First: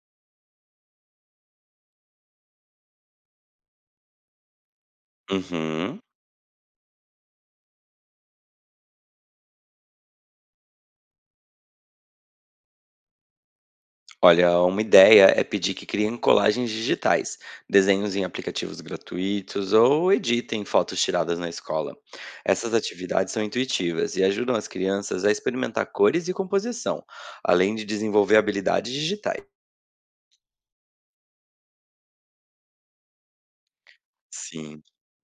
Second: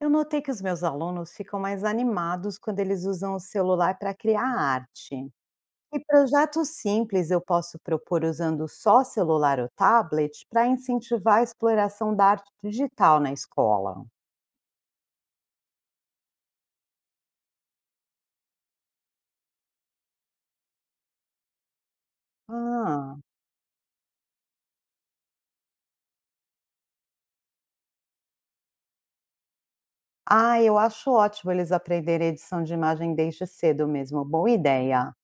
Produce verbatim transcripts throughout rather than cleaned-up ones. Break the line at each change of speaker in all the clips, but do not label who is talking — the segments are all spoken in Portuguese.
Eu notei que os meus alunos ficam mais animados quando eles usam o celular para criar arte. E
Uhum.
projetos simples eu posso propor usando só celular ou tablet para incentivar a exploração da arte digital na escola.
Olha, uma ideia é pedir que criem colagens digitais, desenhos em aplicativos gratuitos ou editem fotos tiradas na escola. Essas
Ah,
atividades são intuitivas e ajudam as crianças a experimentar cores e composição, além de desenvolver habilidades digitais.
ah, eu acho ótimo eles aprenderem edição de imagem desde cedo mesmo. Boa
Sim.
ideia.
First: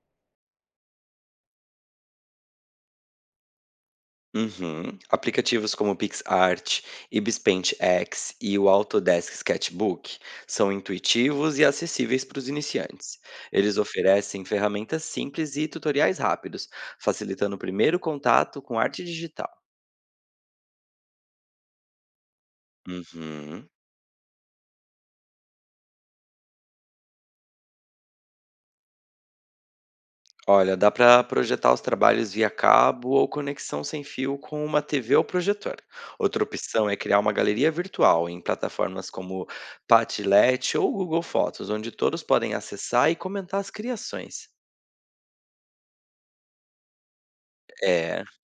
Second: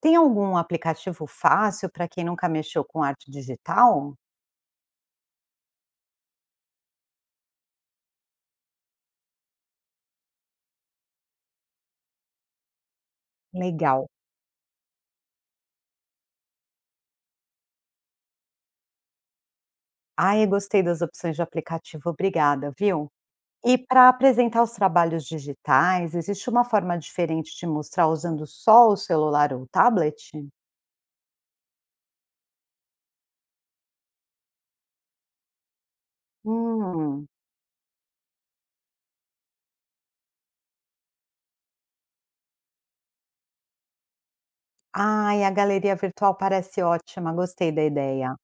Tem algum aplicativo fácil para quem nunca mexeu com arte digital?
Uhum. Aplicativos como PixArt, Ibispaint X e o Autodesk Sketchbook são intuitivos e acessíveis para os iniciantes. Eles
Legal.
oferecem ferramentas simples e tutoriais rápidos, facilitando o primeiro contato com arte digital.
Ah, eu gostei das opções de aplicativo. Obrigada, viu?
Uhum.
E para apresentar os trabalhos digitais, existe uma forma diferente de mostrar usando só o celular ou o tablet?
Olha, dá para projetar os trabalhos via cabo ou conexão sem fio com uma T V ou projetor. Outra opção é criar
Hum.
uma galeria virtual em plataformas como Padlet ou Google Fotos, onde todos podem acessar e comentar as criações.
Ai, a galeria virtual parece ótima, gostei da
É.
ideia.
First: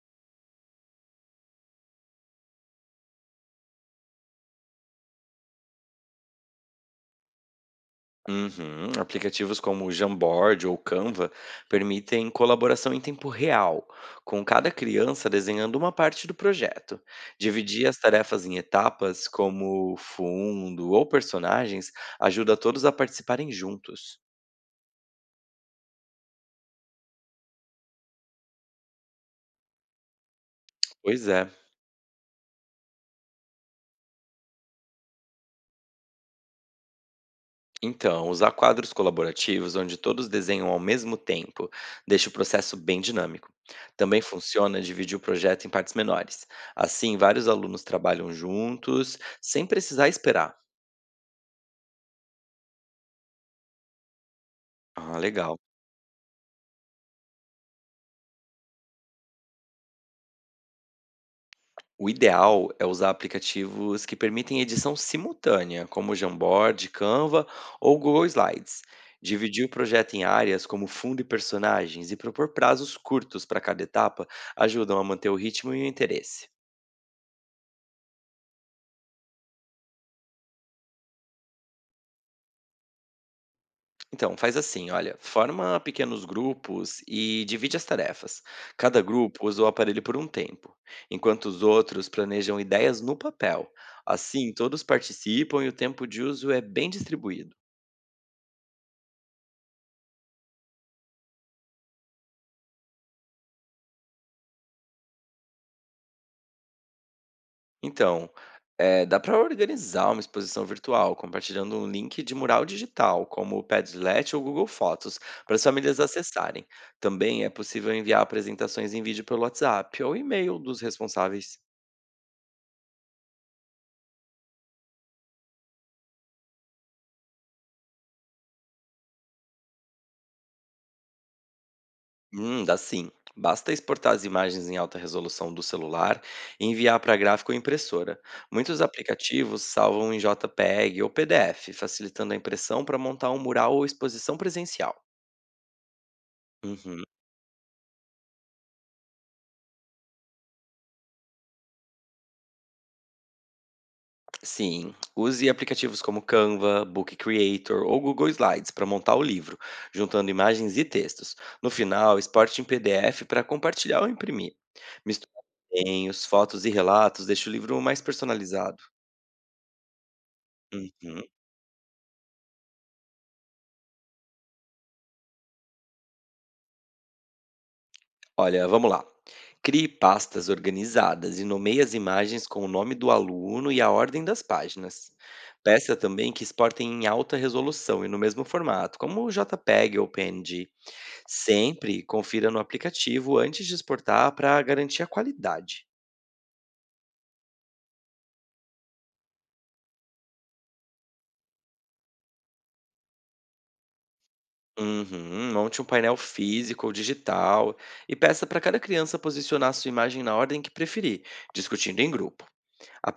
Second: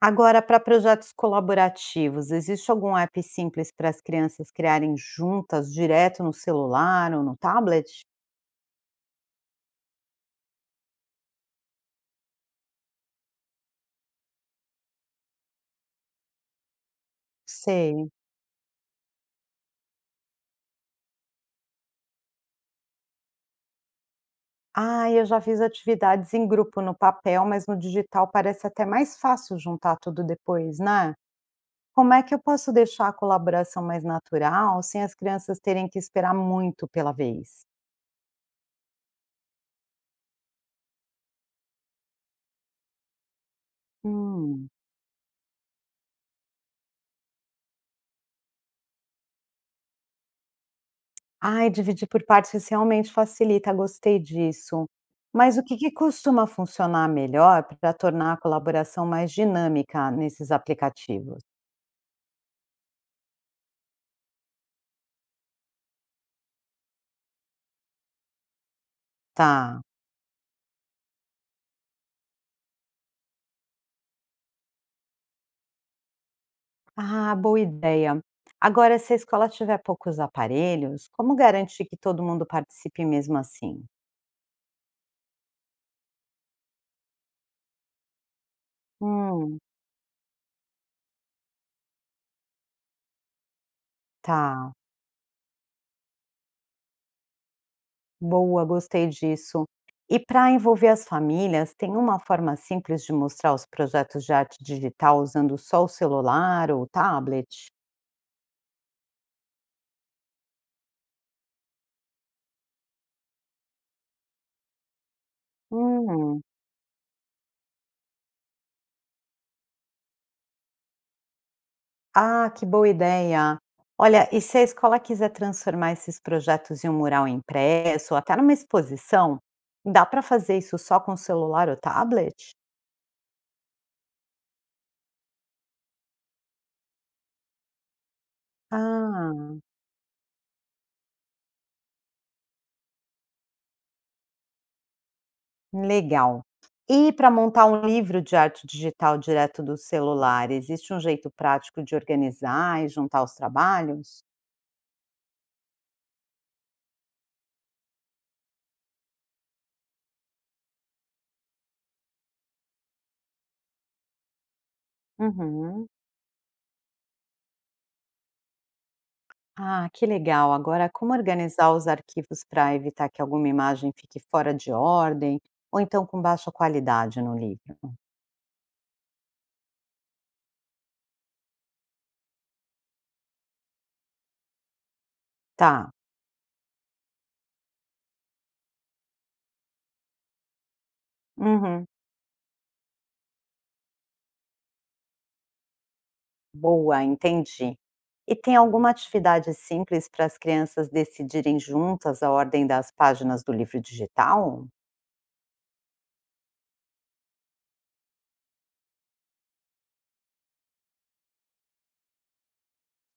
Agora, para projetos colaborativos, existe algum app simples para as crianças criarem juntas, direto no celular ou no tablet?
Uhum. Aplicativos como o Jamboard ou Canva permitem colaboração em tempo real, com cada criança desenhando uma parte do projeto. Dividir as
Sei.
tarefas em etapas, como fundo ou personagens, ajuda todos a participarem juntos.
Ah, eu já fiz atividades em grupo no papel, mas no digital parece até mais fácil juntar tudo depois, né?
Pois é.
Como é que eu posso deixar a colaboração mais natural, sem as crianças terem que esperar muito pela vez?
Então, usar quadros colaborativos onde todos desenham ao mesmo tempo deixa o processo bem dinâmico. Também
Hum.
funciona dividir o projeto em partes menores. Assim, vários alunos trabalham juntos, sem precisar esperar.
Ai, dividir por partes realmente facilita, gostei disso.
Ah, legal.
Mas o que que costuma funcionar melhor para tornar a colaboração mais dinâmica nesses aplicativos?
O ideal é usar aplicativos que permitem edição simultânea, como o Jamboard, Canva ou Google Slides. Dividir o
Tá.
projeto em áreas como fundo e personagens e propor prazos curtos para cada etapa ajudam a manter o ritmo e o interesse.
Ah, boa ideia. Agora, se a escola tiver poucos aparelhos, como garantir que todo mundo participe mesmo assim?
Então, faz assim, olha, forma pequenos grupos e divide as tarefas. Cada grupo
Hum,
usa o aparelho por um tempo, enquanto os outros planejam ideias no papel. Assim,
tá.
todos participam e o tempo de uso é bem distribuído.
Boa, gostei disso. E para envolver as famílias, tem uma forma simples de mostrar os projetos de arte digital usando só o celular ou o tablet?
Então, eh, dá para organizar uma exposição virtual, compartilhando um link de mural digital, como o Padlet ou Google Fotos, para as famílias
Hum,
acessarem. Também é possível enviar apresentações em vídeo pelo WhatsApp ou e-mail dos responsáveis.
ah, que boa ideia! Olha, e se a escola quiser transformar esses projetos em um mural impresso ou até numa exposição, dá para fazer isso só com celular ou tablet?
Hum, dá sim. Basta exportar as imagens em alta resolução do celular e enviar para gráfico ou impressora. Muitos
Ah.
aplicativos salvam em JPEG ou P D F, facilitando a impressão para montar um mural ou exposição presencial.
Legal.
Uhum.
E para montar um livro de arte digital direto do celular, existe um jeito prático de organizar e juntar os trabalhos?
Sim, use aplicativos como Canva, Book Creator ou Google Slides para montar o livro, juntando imagens e textos. No final, exporte em P D F para compartilhar ou imprimir. Misturar
Uhum.
desenhos, fotos e relatos deixa o livro mais personalizado.
Ah, que legal. Agora, como
Uhum.
organizar os arquivos para evitar que alguma imagem fique fora de ordem ou então com baixa qualidade no livro?
Olha, vamos lá. Crie pastas organizadas e nomeie as imagens com o nome do aluno e a ordem das páginas.
Tá.
Peça também que exportem em alta resolução e no mesmo formato, como o JPEG ou P N G.
Uhum.
Sempre confira no aplicativo antes de exportar para garantir a qualidade.
Boa, entendi. E tem alguma atividade simples para as crianças decidirem juntas a ordem das páginas do livro digital?
Uhum, monte um painel físico ou digital e peça para cada criança posicionar sua imagem na ordem que preferir, discutindo em grupo.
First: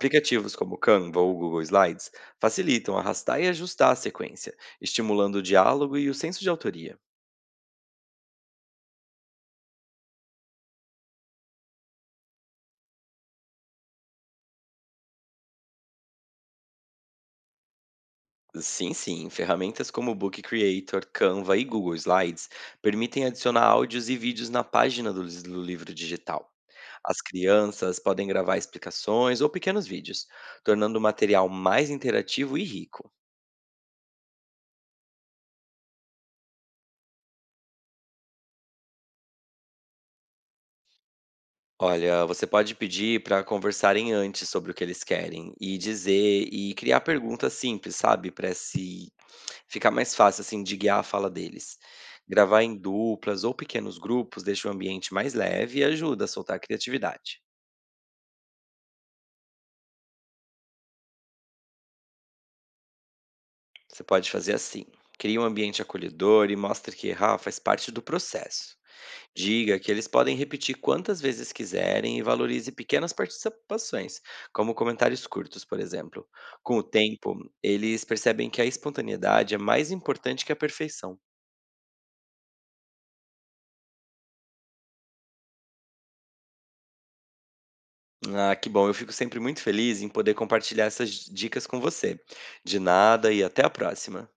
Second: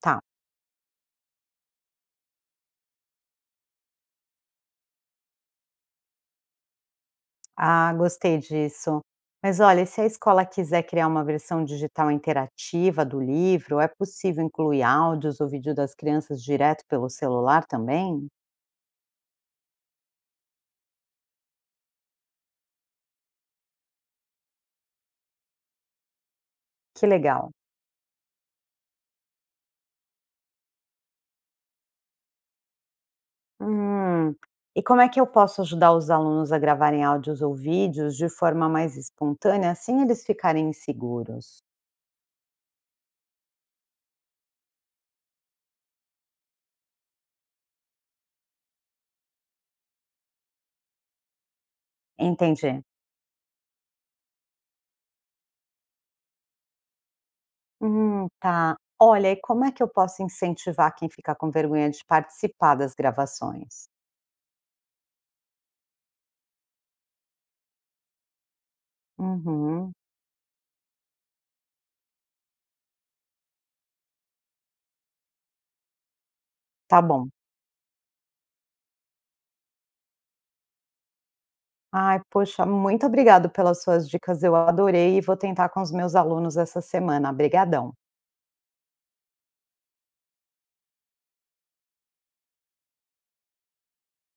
Tá.
como Canva ou Google Slides facilitam arrastar e ajustar a sequência, estimulando o diálogo e o senso de autoria.
Ah, gostei disso. Mas olha, e se a escola quiser criar uma versão digital interativa do livro, é possível incluir áudios ou vídeo das crianças direto pelo celular também?
Sim, sim, ferramentas como Book Creator, Canva e Google Slides permitem adicionar áudios e vídeos na página do lis- do livro digital.
Que
As
legal.
crianças podem gravar explicações ou pequenos vídeos, tornando o material mais interativo e rico.
Hum. E como é que eu posso ajudar os alunos a gravarem áudios ou vídeos de forma mais espontânea, sem eles ficarem inseguros?
Olha, você pode pedir para conversarem antes sobre o que eles querem e dizer e criar perguntas simples, sabe, para se ficar mais fácil assim de guiar a fala deles. Gravar
Entendi.
em duplas ou pequenos grupos deixa o ambiente mais leve e ajuda a soltar a criatividade.
Hum, tá. Olha, e como é que eu posso incentivar quem fica com vergonha de participar das gravações?
Você pode fazer assim: cria um ambiente acolhedor e mostre que errar faz parte do processo. Diga que
Uhum,
eles podem repetir quantas vezes quiserem e valorize pequenas participações, como comentários curtos, por exemplo. Com o
tá bom.
tempo, eles percebem que a espontaneidade é mais importante que a perfeição.
Ai, poxa, muito obrigado pelas suas dicas, eu adorei e vou tentar com os meus alunos essa semana. Obrigadão.
Ah, que bom, eu fico sempre muito feliz em poder compartilhar essas dicas com você. De nada e até a próxima.